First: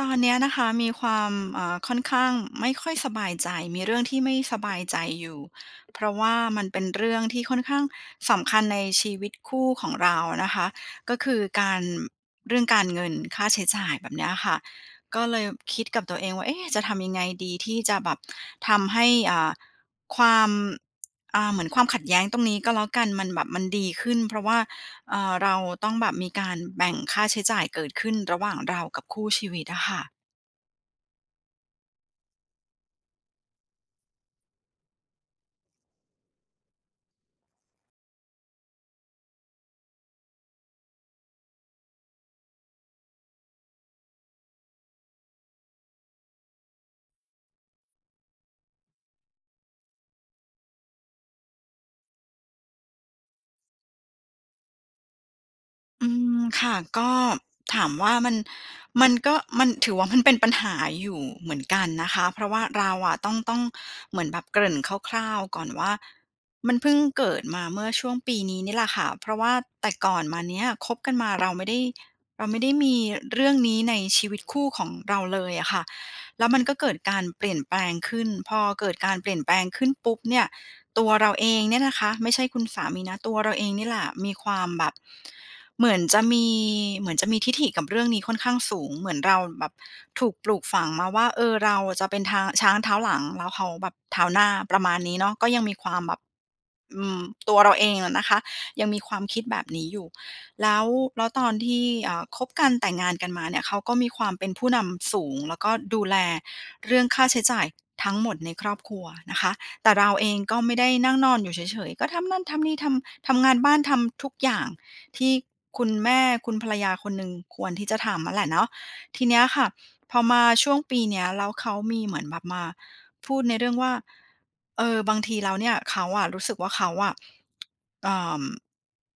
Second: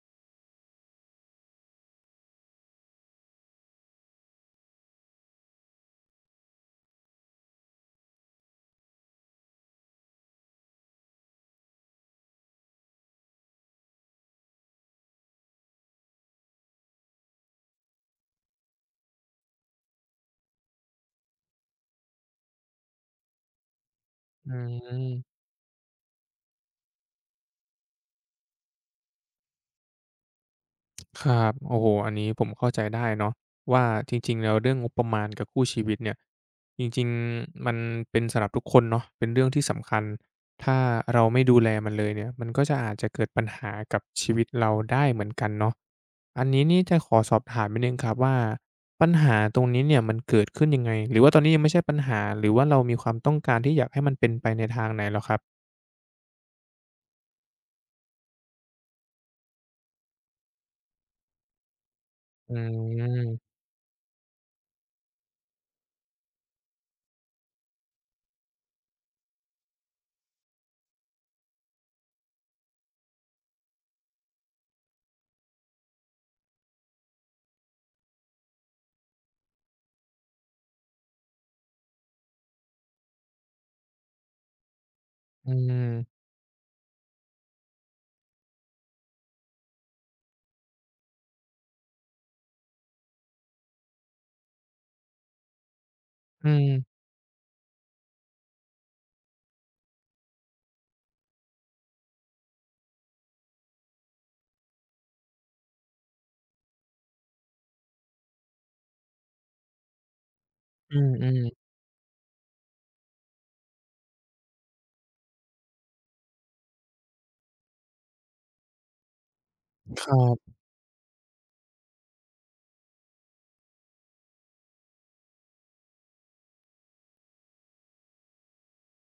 ตอนเนี้ยนะคะมีความค่อนข้างไม่ค่อยสบายใจมีเรื่องที่ไม่สบายใจอยู่เพราะว่ามันเป็นเรื่องที่ค่อนข้างสำคัญในชีวิตคู่ของเรานะคะก็คือการเรื่องการเงินค่าใช้จ่ายแบบเนี้ยค่ะก็เลยคิดกับตัวเองว่าเอ๊ะจะทำยังไงดีที่จะแบบทำให้ความเหมือนความขัดแย้งตรงนี้ก็แล้วกันมันแบบมันดีขึ้นเพราะอืว่า มเราต้องแบบมีการแบ่งค่าใช้จ่ายเกิดขึ้นระหว่างเรากับคู่ชีวิตอะค่ะครับโอ้โฮอันนี้ผมเข้าใจได้เนาะว่าจริงๆแล้วเรื่องงบประมาณกับคู่ชีวิตเนี่ยจริงๆมันเป็นสำหรับทุกคนเนาะเป็นเรื่องที่สำคัญ ถ้าเราไม่ดูแลมันเลยเนี่ยมันก็จะอาจจะเกิดปัญหากับชีวิตเราได้เหมือนกันเนาะอันนี้นี่จะขอสอบถามนิดหนึ่งครับว่าปัญหาตรงนี้เนี่ยมันเกิดขึ้นยังไง หรือว่าตอนนี้ยังไม่ใช่ปัญหาหรือว่าเรามีความต้องการที่อยากให้มันเป็นไปในทางไหนเหรอครับอืมค่ะก็ถามว่ามันมันก็มันถือว่ามันเป็นปัญหาอยู่เหมือนกันนะคะเพราะอืว่าเราอะต้องมต้องเหมือนแบบเกริ่นคร่าวๆก่อนว่ามันเพิ่งเกิดมาเมื่อช่วงปีนี้นี่แหละค่ะเพราะว่าแต่ก่อนมาเนี้ยคบกันมาเราไม่ได้เราไม่ได้มีเรื่องนี้ในชีวิตคู่ของเราเลยอะค่ะแล้วมันก็เกิดการเปลี่ยนแปลงขึ้นพอเกิดการเปลี่ยนแปลงขึ้นปุ๊บเนี่ย ตัวเราเองเนี่ยนะคะไม่ใช่คุณสามีนะตัวเราเองนี่แหละมีความแบบอืเหมมือนจะมีเหมือนจะมีทิฐิกับเรื่องนี้ค่อนข้างสูงเหมือนเราแบบถูกปลูกฝังมาว่าเออเราจะเป็นทางช้างเท้าหลังแล้วเขาแบบเท้าหน้าประมาณนี้เนาะก็ยังมีความแบบอืมอืมตัวเราเองอะนะคะยังมีความคิดแบบนี้อยู่แล้วตอนที่คบกันแต่งงานกันมาเนี่ยเขาก็มีความเป็นผู้นำสูงแล้วก็ดูแลเรื่องค่าใช้จ่ายทั้งหมดในครอบครัวนะคะ แต่เราเองก็ไม่ได้อืมนั่งอืนอมนอยู่เฉยๆ ก็ทำนั่นทำนี่ทำงานบ้านทำทุกอย่างที่คุณแม่คุณภรรยาคนหนึ่งควรที่จะทำอะแหละเนาะทีเนี้ยค่ะคพรัอมาบ ช่วงปีเนี้ยแล้วเขามีเหมือนแบบมาพูดในเรื่องว่าเออบางทีแล้วเนี่ยเขาอะรู้สึกว่าเขาอะเอ่อ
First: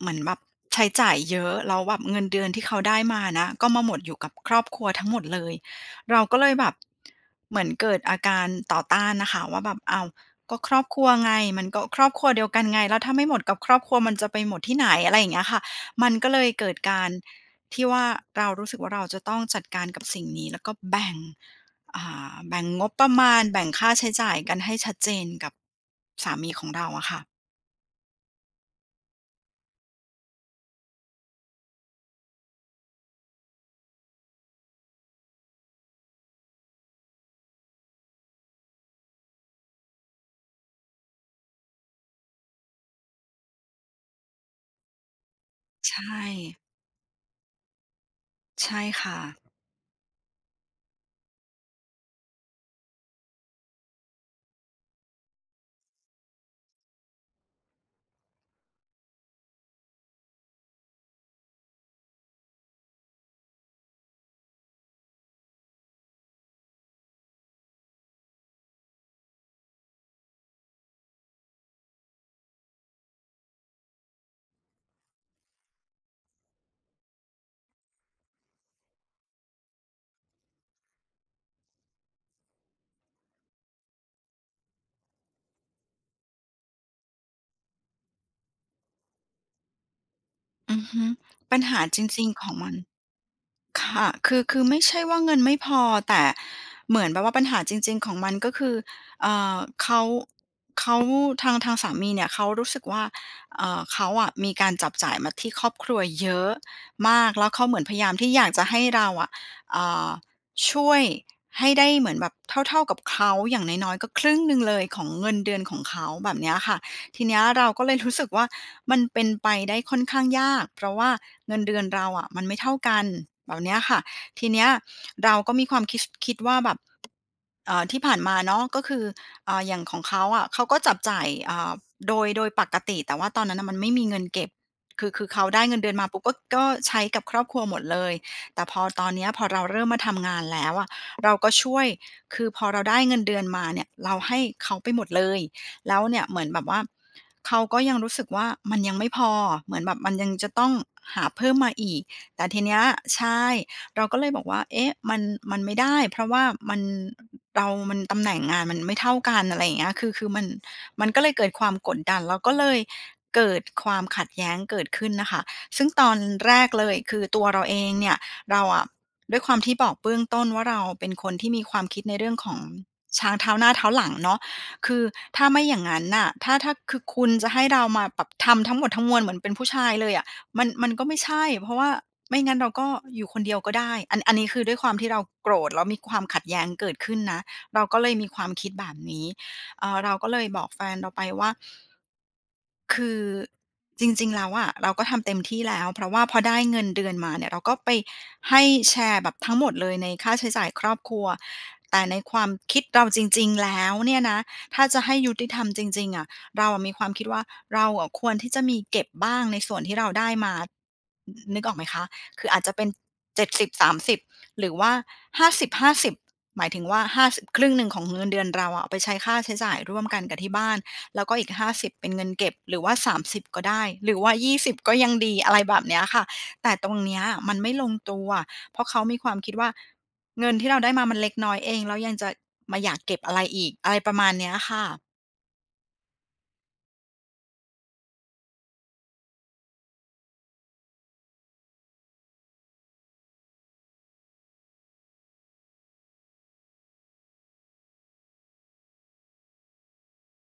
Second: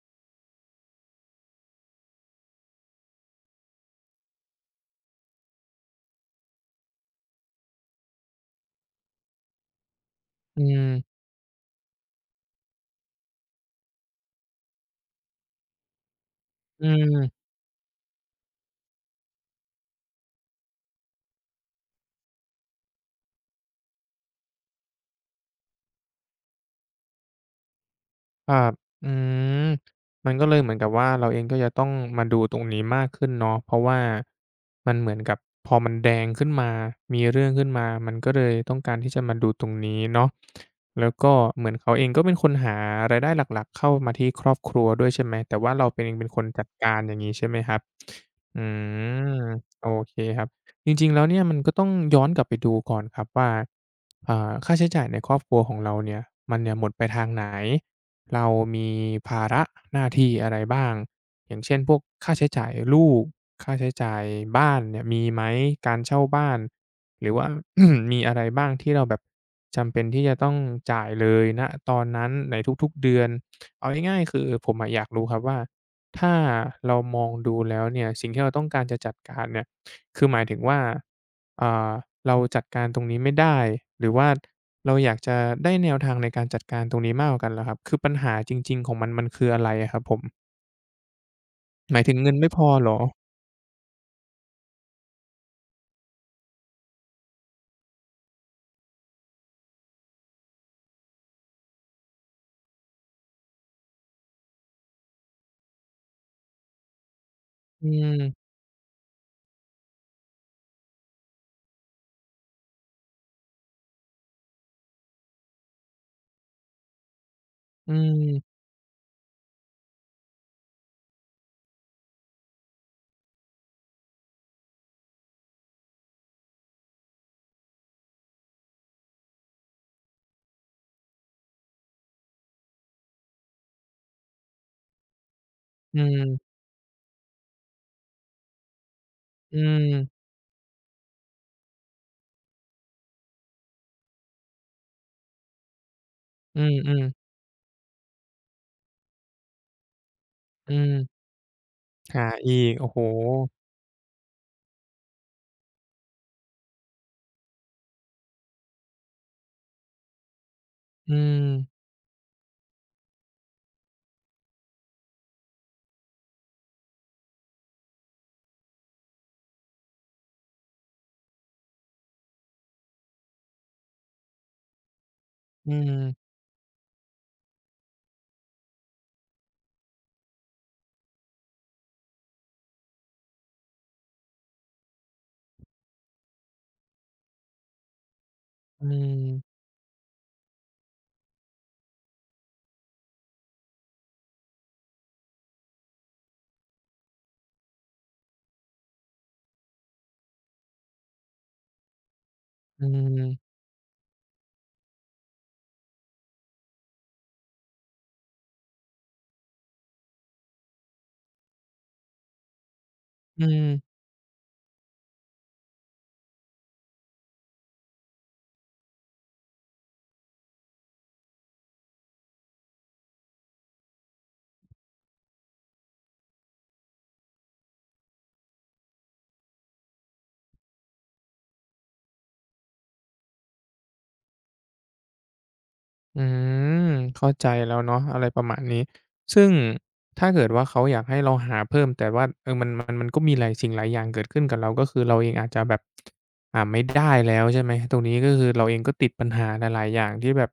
เหมือนแบบใช้จ่ายเยอะแล้วแบบเงินเดือนที่เขาได้มานะก็มาหมดอยู่กับครอบครัวทั้งหมดเลยเราก็เลยแบบเหมือนเกิดอาการต่อต้านน่ะค่ะว่าแบบอ้าว ก็อืครอบครัวม ไงมันก็ครอบครัวเดียวกันไงแล้วถ้าไม่หมดกับครอบครัวมันจะไปหมดที่ไหนอะไรอย่างเงี้ยค่ะมันก็เลยเกิดอืการม ที่ว่าเรารู้สึกว่าเราจะต้องจัดการกับสิ่งนี้แล้วก็แบ่งอ่แบ่งงบประมาณแบ่งค่าใช้จ่ายกันให้ชัดเจนกับสามีของเราอะค่ะครับอืมมันก็เลยเหมือนกับว่าเราเองก็จะต้องมาดูตรงนี้มากขึ้นเนาะเพราะว่ามันเหมือนกับพอมันแดงขึ้นมามีเรื่องขึ้นมา มันก็เลยต้องการที่จะมาดูตรงนี้เนาะแล้วก็เหมือนเขาเองก็เป็นคนหารายได้หลักๆเข้ามาที่ครอบครัวด้วยใช่ไหมแต่ว่าเราใชเป็นเอง่เป็นคนจัดการอย่างงี้ใช่ไหมครับอืใช่ค่ะมโอเคครับจริงๆแล้วเนี่ยมันก็ต้องย้อนกลับไปดูก่อนครับว่าค่าใช้จ่ายในครอบครัวของเราเนี่ยมันเนี่ยหมดไปทางไหน เรามีภาระหน้าที่อะไรบ้างอย่างเช่นพวกค่าใช้จ่ายลูกค่าใช้จ่ายบ้านเนี่ยมีไหมการเช่าบ้านหรือว่า มีอะไรบ้างที่เราแบบจำเป็นที่จะต้องจ่ายเลยณตอนนั้นในทุกๆเดือนเอาง่ายๆคือผมอะอยากรู้ครับว่าถ้าเรามองดูแล้วเนี่ยสิ่งที่เราต้องการจะจัดการเนี่ย คือหมายถึงว่าอ่าเราจัดการตรงนี้ไม่ได้หรือว่าเราอยากจะได้แนวทางในการจัดการตรงนี้มากกว่ากันเหรอครับคือปัญหาจริงๆของมันมันคืออะไรอะครับผมอือฮึปัญหาหจมายถึงริงเงินๆขไม่องพอมัน เหรอค่ะคือไม่ใช่ว่าเงินไม่พอแต่เหมือนแบบว่าปัญหาจริงๆ ของมันก็คือเอ่อเขาเขาทางสามีเนี่ยเขารู้สึกว่าเขาอะมีการจับจ่ายมาที่ครอบครัวเยอะมาก แล้วเขาเหมือนอืพยายามที่อมยากจะให้เราอะอ่าช่วยให้ได้เหมือนแบบเท่าๆกับเขาอย่างน้อยๆก็ครึ่งหนึ่งเลยของเงินเดือนของเขาแบบเนี้ยค่ะ ทีเนี้ยเราก็อืเลยรู้สึกว่ามมันเป็นไปได้ค่อนข้างยากเพราะว่าเงินเดือนเราอะมันไม่เท่ากันแบบเนี้ยค่ะทีเนี้ยเราก็มีความคิดว่าแบบ ที่ผ่านมาเนาะก็คืออย่างของเขาอะเขาก็จับจ่ายโดยปกติแต่ว่าตอนนั้นน่ะมันไม่มีเงินเก็บคือเขาได้เงินเดือนอืมาปุ๊บก็มก็ใช้กับครอบครัวหมดเลยแต่พอตอนเนี้ยพออืเราเริ่มมามทำงานแล้วอะเราก็ช่วยคือพอเราได้เงินเดือนมาเนี่ยเราให้เขาไปหมดเลยแล้วเนี่ยเหมือนอืแบบมว่าอืมเขาก็ยังรู้สึกว่ามันยังไม่พอเหมือนแบบมันยังจะต้ออืงมหาเพิ่มมาอีกหาแต่อีทีกเนี้ยโอ้โฮใช่ เราก็เลยบอกว่าเอ๊ะมันมันไม่ได้เพราะว่ามันเรามันตำแหน่งงานมันไม่เท่ากันอะไรอย่างเงี้ยคือมันมันอืก็เลยมเกิดความกดดัน แล้วก็เลยเกิดความขัดแย้งเกิดขึ้นน่ะค่ะซึ่งตอนแรกเลยคือตัวเราเองเนี่ยเราอะด้วยความที่บอกเบื้องต้นว่าเราเป็นคนที่มีความคิดในเรื่องของช้างเท้าหน้าเท้าหลังเนาะคือถ้าไม่อือย่างมงั้นน่ะถ้าคือคุณจะให้เรามาปรับทำทั้งหมดทั้งมวลเหมือนเป็นผู้ชายเลยอะ มันมันก็ไม่ใช่เพราะว่าไม่งั้นเราก็อยู่คนเดียวก็ได้อันนี้คือด้วยความที่เราโกรธแล้วมีความขัดแย้งเกิดขึ้นนะเราก็เลยมีความคิดอืแบบนี้มเราก็เลยบอกแฟนเราไปว่าคือจริงๆแล้วอะเราก็ทำเต็มที่แล้วเพราะว่าพอได้เงินเดือนมาเนี่ยเราก็ไปให้แชร์แบบทั้งหมดเลยในค่าใช้จ่ายครอบครัวแต่ในความคิดอืเราจริงมๆแล้วเนี่ยนะถ้าจะให้ยุติธรรมจริงๆอะ เราอะมีความคิดว่าเราอะควรที่จะมีเก็บบ้างในส่วนที่เราได้มานนึกออกไหมคะ คืออาจจะเป็นอืม 70-30หรือว่า50-50หาสิบหมายถึงว่า50ครึ่งหนึ่งของเงินเดือนเราอะเอาไปใช้ค่าใช้จ่ายร่วมกันกับที่บ้านแล้วก็อีก50เป็นเงินเก็บหรือว่า30ก็ได้หรือว่า20ก็ยังดีอะไรแบบเนี้ยค่ะแต่ตรงเนี้ยมันไม่ลงตัวเพราะเขามีความคิดว่าเงินที่เราได้มามันเล็กน้อยเองแล้วยังจะมาอยากเก็บอะไรอีกอะไรประมาณเนี้ยค่ะอืมเข้าใจแล้วเนาะอะไรประมาณนี้ซึ่งถ้าเกิดว่าเขาอยากให้เราหาเพิ่มแต่ว่าเออมันก็มีหลายสิ่งหลายอย่างเกิดขึ้นกับเราก็คือเราเองอาจจะแบบหาไม่ได้แล้วใช่ไหมตรงนี้ก็คือเราเองก็ติดปัญหาหลายๆอย่างที่แบบ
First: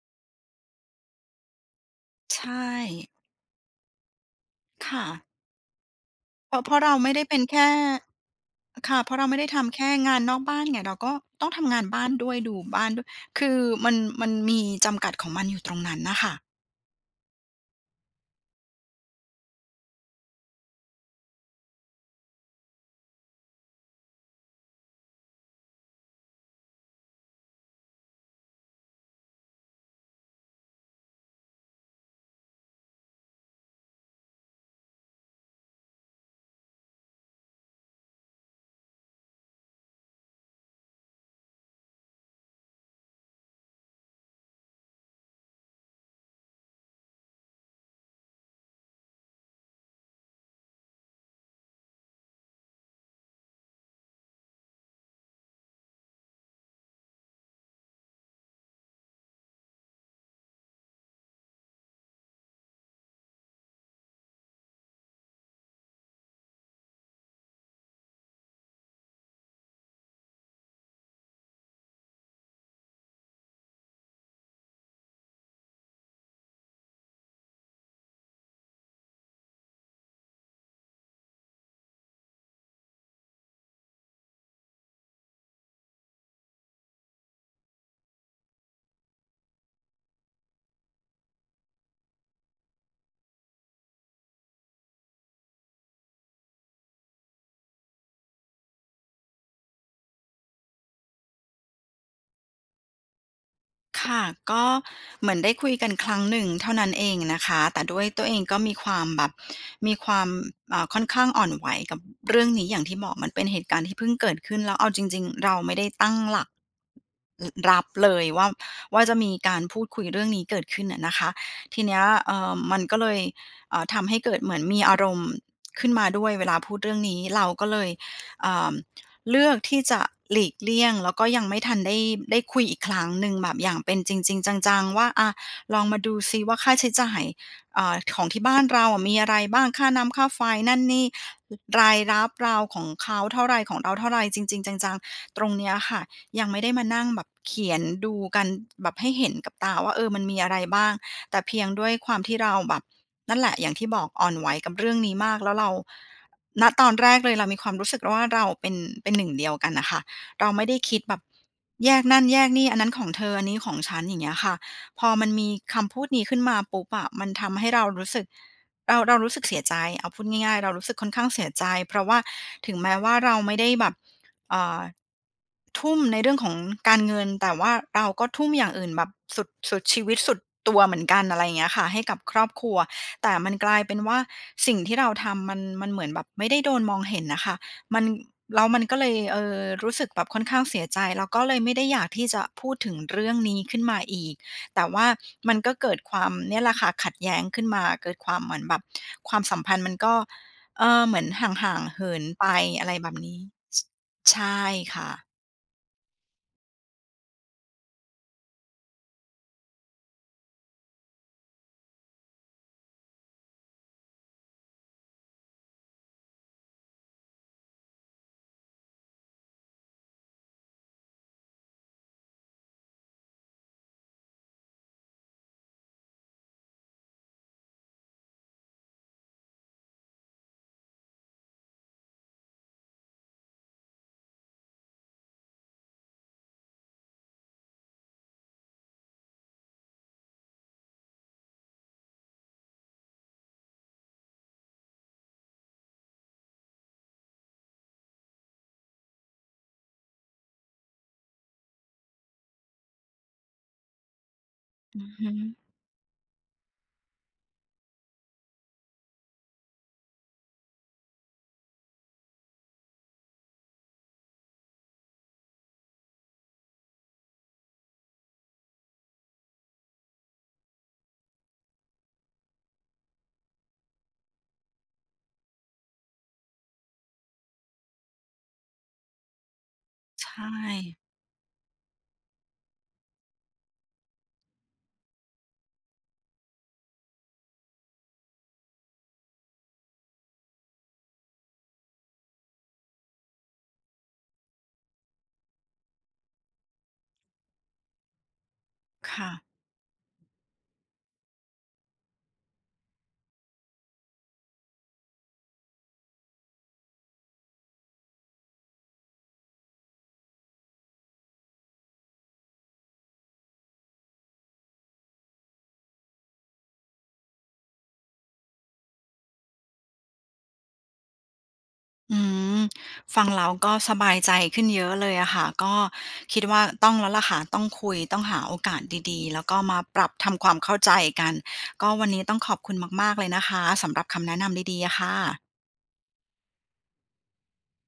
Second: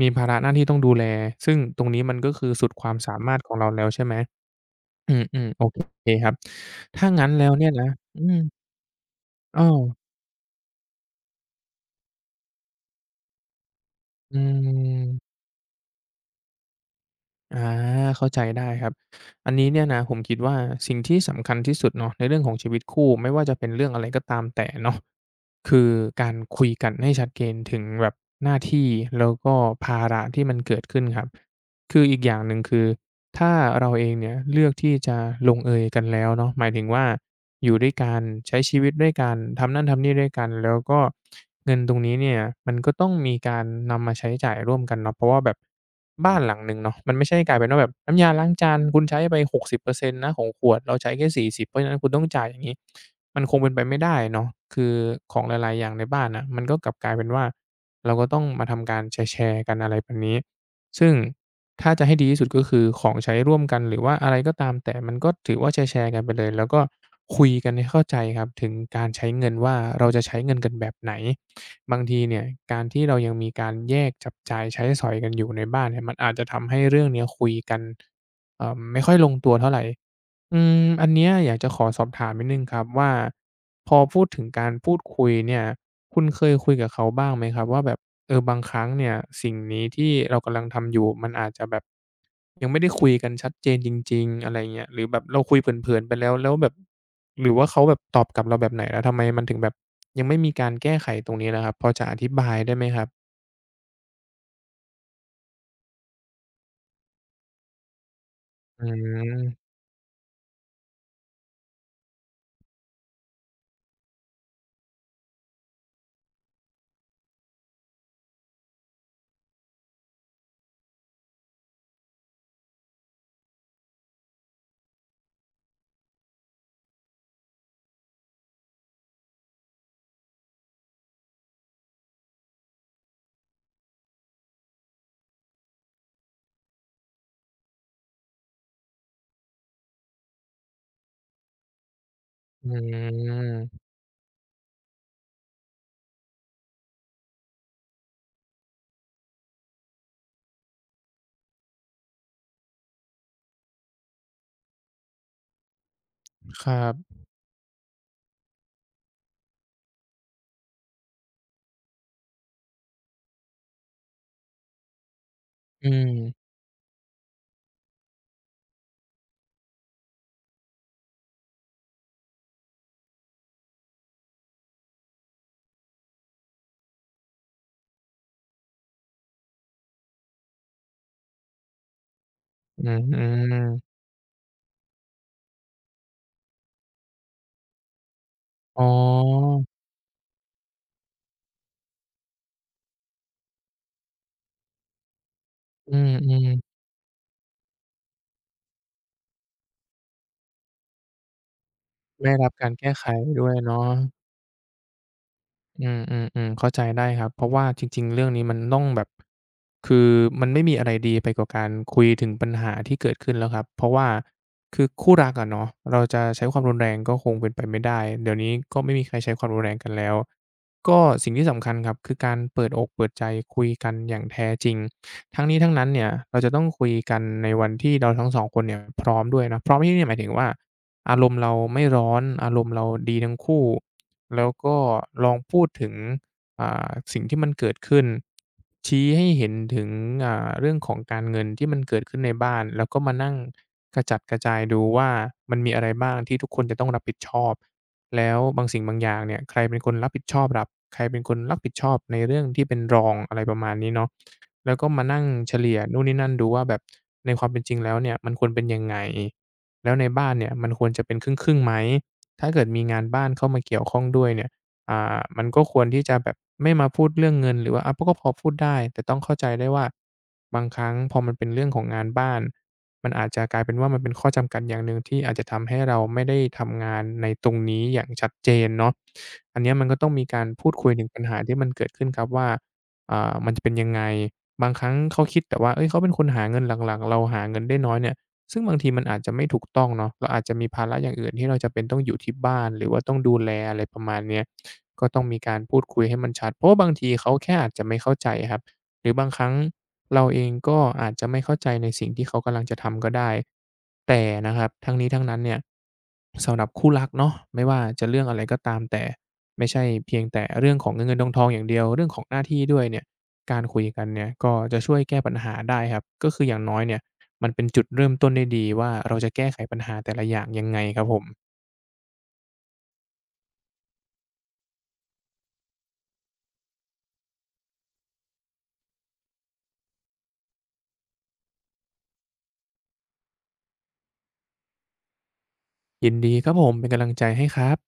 มีภาระหน้าที่ต้องดูแลซึ่งตรงนี้มันก็ใชคือสุด่ ความสามารถของเราแล้วใช่ไหมค่ะอืมๆโอเคครับเพราะเราถ้าไม่ได้งั้นเป็นแล้วแค่เนี่ยนะอืมค่ะ เพราะเราไม่ได้อ้าทำวแค่งานนอกบ้านไงเราก็ต้องทำงานบ้านด้วยดูบ้านด้วยคือมันอืมีจำกัดของม มันอยู่ตรงนั้นน่ะค่ะ อาเข้าใจได้ครับอันนี้เนี่ยนะผมคิดว่าสิ่งที่สำคัญที่สุดเนาะในเรื่องของชีวิตคู่ไม่ว่าจะเป็นเรื่องอะไรก็ตามแต่เนาะคือการคุยกันให้ชัดเจนถึงแบบหน้าที่แล้วก็ภาระที่มันเกิดขึ้นครับ คืออีกอย่างหนึ่งคือถ้าเราเองเนี่ยเลือกที่จะลงเอยกันแล้วเนาะหมายถึงว่าอยู่ด้วยกันใช้ชีวิตด้วยกันทำนั่นทำนี่ด้วยกันแล้วก็เงินตรงนี้เนี่ยมันก็ต้องมีการนำมาใช้จ่ายร่วมกันเนาะเพราะว่าแบบบ้านหลังหนึ่งเนาะมันไม่ใช่กลายเป็นว่าแบบน้ำยาล้างจานคุณใช้ไป60%นต์นะของขวดเราใช้แค่40เพราะฉะนั้นคุณต้องจ่ายอย่างงี้มันคงเป็นไปไม่ได้เนาะคือของหลายๆอย่างในบ้านน่ะมันก็กลับกลายเป็นว่าเราก็ต้องมาทำการแชร์ๆกันอะไรแบบนี้ ซึ่งถ้าจะให้ดีที่สุดก็คือของใช้ร่วมกันหรือว่าอะไรก็ตามแต่มันก็ถือว่าแชร์ๆกันไปเลยแล้วก็คุยกันให้เข้าใจครับถึงการใช้เงินว่าเราจะใช้เงินกันแบบไหนบางทีเนี่ยการที่เรายังมีการแยกจับจ่ายใช้สอยกันอยู่ในบ้านเนี่ยมันอาจจะทำให้เรื่องเนี้ยคุยกันไม่ค่อยลงตัวเท่าไร อืมอันเนี้ยอยากจะขอสอบถามนิดนึงครับว่าพอพูดถึงการพูดคุยเนี่ยคุณเคยคุยกับเขาบ้างไหมครับว่าแบบเออบางครั้งเนี่ยสิ่งนี้ที่เรากำลังทำอยู่มันอาจจะแบบยังไม่ได้คุยกันชัดเจนจริงๆอะไรเงี้ยหรือแบบเราคุยเผินๆไปแล้วแล้วแบบหรือว่าเขาแบบตอบกลับเราแบบไหนแล้วทำไมมันถึงแบบยังไม่มีการแก้ไขตรงนี้นะครับพอจะอธิบายได้ไหมครับค่ะก็เหมือนได้คุยกันครั้งหนึ่งเท่านั้นเองนะคะแต่ด้วยตัวเองก็มีอืความแบบมมีความค่อนข้างอ่อนไหวกับเรื่องนี้อย่างที่บอกมันเป็นเหตุการณ์ที่เพิ่งเกิดขึ้นแล้วเอาจริงๆเราไม่ได้ตั้งหลักอรับเลยว่าจะมีการพูดคุยเรื่องนี้เกิดขึ้นอะนะคะทีเนี้ยมันก็เลยทำให้เกิดเหมือนมีอารมณ์ขึ้นมาด้วยเวลาพูดเรื่องนี้เราก็เลยเอ่อ เลือกที่จะหลีกเลี่ยงแล้วก็ยังไม่ทันได้คุยอีกครั้งหนึ่งแบบอย่างเป็นจริงๆจังๆว่าอะลองมาดูซิว่าค่าใช้จ่ายของที่บ้านเราอะมีอะไรบ้างค่าน้ำค่าไฟนั่นนี่รายรับเราอืของเขาเท่าไรมของเราเท่าไรจริงๆจังๆตรงเนี้ยค่ะ ยังไม่ได้มานั่งแบบเขียนดูกันแบบให้เห็นกับตาว่าเออมันมีอะไรบ้างแต่เพียงด้วยความที่เราแบบนั่นแหละอย่างที่บอกอ่อนไหวกับเรื่องนี้มากแล้วเราคณรัตอนแรบกเลยเรามีความรู้สึกว่าเราเป็นเป็นหนึ่งเดียวกันน่ะค่ะเราไม่ได้คิดแบบแยกนั่นแยกนี่อันนั้นของเธออันนี้ของฉันอย่างเงี้ยค่ะพอมันมีอืคำพูดนี้ขึ้นมมาปุ๊บอะมันทำให้เรารู้สึกเรารู้สึกเสียใจเอาพูดง่ายๆเรารู้สึกค่อนข้างเสียใจเพราะว่าถึงแม้ว่าเราไม่ได้แบบ อ่าทุ่มในเรื่องของการเงินแต่ว่าเราก็ทุ่มอย่างอื่นแบบสุดสุดชีวิตสุดตัวเหมือนกันอะไรอย่างเงี้ยค่ะให้กับครอบครัวอืมอแต่มันกลายเป็มนว่าสิ่งที่เราทำมันเหมือนแบบไม่ได้โดนมองเห็นน่ะค่ะมันแล้วมัอ๋นก็เลยอรู้สึกแบบค่อนข้างเสียใจแล้วก็เลยไม่ได้อยากที่จะพูดถึงเรื่องนี้ขึ้นมาอีกแต่ว่ามันก็อืเกิดมความอืม เนี่ยแหละค่ะขัดแย้งขึ้นมาเกิดความเหมือนแบบความสัมพันธ์มันก็เออเหมือนห่างๆเหินไม่ไปรับการอะแก้ไรไขแบบนี้ ด้วยเนาะ ใช่ค่ะอืมออืมอืมเข้าใจได้ครับเพราะว่าจริงๆเรื่องนี้มันต้องแบบคือมันไม่มีอะไรดีไปกว่าการคุยถึงปัญหาที่เกิดขึ้นแล้วครับเพราะว่าคือคู่รักอะเนาะเราจะใช้ความรุนแรงก็คงเป็นไปไม่ได้เดี๋ยวนี้ก็ไม่มีใครใช้ความรุนแรงกันแล้วก็สิ่งที่สำคัญครับคือการเปิดอกเปิดใจคุยกันอย่างแท้จริงทั้งนี้ทั้งนั้นเนี่ยเราจะต้องคุยกันในวันที่เราทั้งสองคนเนี่ยพร้อมด้วยนะพร้อมที่นี่หมายถึงว่าอารมณ์เราไม่ร้อนอารมณ์เราดีทั้งคู่ แล้วก็ลองพูดถึงสิ่งที่มันเกิดขึ้นชี้ให้เห็นถึงเรื่องของการเงินที่มันเกิดขึ้นในบ้านแล้วก็มานั่งกระจัดกระจายดูว่ามันมีอะไรบ้างที่ทุกคนจะต้องรับผิดชอบแล้วบางสิ่งบางอย่างเนี่ยใครเป็นคนรับผิดชอบรับใครเป็นคนรับผิดชอบในเรื่องที่เป็นรองอะไรประมาณนี้เนาะแล้วก็อืมาอนั่งฮึเฉลี่ยนู่นนี่นั่นดูว่าแบบในความเป็นจริงแล้วเนี่ยมันควรเป็นยังไงแล้วในบ้านเนี่ยมันควรจะเป็นครึ่งครึ่งไหม ถ้าเกิดมีงานบ้านเข้ามาเกี่ยวข้องด้วยเนี่ยมันก็ควรที่จะแบบไม่มาพูดเรื่องเงินหรือว่าอาก็พอพูดได้แต่ต้องเข้าใจได้ว่าบางครั้งพอมันเป็นเรื่องของงานบ้านมันอาจจะกลายเป็นว่ามันเป็นข้อจำกัดอย่างหนึ่งที่อาจจะทำให้เราไม่ได้ทำงานในตรงนี้อย่างชัดเจนเนาะอันเนี้ยมันก็ต้องมีการใช่พูดคุยถึงปัญหาที่มันเกิดขึ้นครับว่ามันจะเป็นยังไง บางครั้งเขาคิดแต่ว่าเฮ้ยเขาเป็นคนหาเงินหลักๆเราหาเงินได้น้อยเนี่ย ซึ่งบางทีมันอาจจะไม่ถูกต้องเนาะเราอาจจะมีภาระอย่างอื่นที่เราจำเป็นต้องอยู่ที่บ้านหรือว่าต้องดูแลอะไรประมาณเนี้ยก็ต้องมีการพูดคุยให้มันชัดเพราะว่าบางทีเขาแค่อาจจะไม่เข้าใจครับหรือบางค่ะครั้งเราเองก็อาจจะไม่เข้าใจในสิ่งที่เขากำลังจะทำก็ได้แต่นะครับทั้งนี้ทั้งนั้นเนี่ยสำหรับคู่รักเนาะไม่ว่าจะเรื่องอะไรก็ตามแต่ไม่ใช่เพียงแต่เรื่องของเงินๆทองๆอย่างเดียวเรื่องของหน้าที่ด้วยเนี่ยการคุยกันเนี่ยก็จะช่วยแก้ปัญหาได้ครับก็คืออย่างน้อยเนี่ย มันเป็นจุดเริ่มต้นได้ดีว่าเราจะแก้ไขปัญหาแต่ละอย่างยังไงครับผมอืมฟังแล้วก็สบายใจขึ้นเยอะเลยอะค่ะก็คิดว่าต้องแล้วล่ะค่ะต้องคุยต้องหาโอกาสดีๆแล้วก็มาปรับทำความเข้าใจกันก็วันนี้ต้องขอบคุณมากๆเลยนะคะสำหรับคำแนะนำดีๆอะค่ะยินดีครับผมเป็นกำลังใจให้ครับ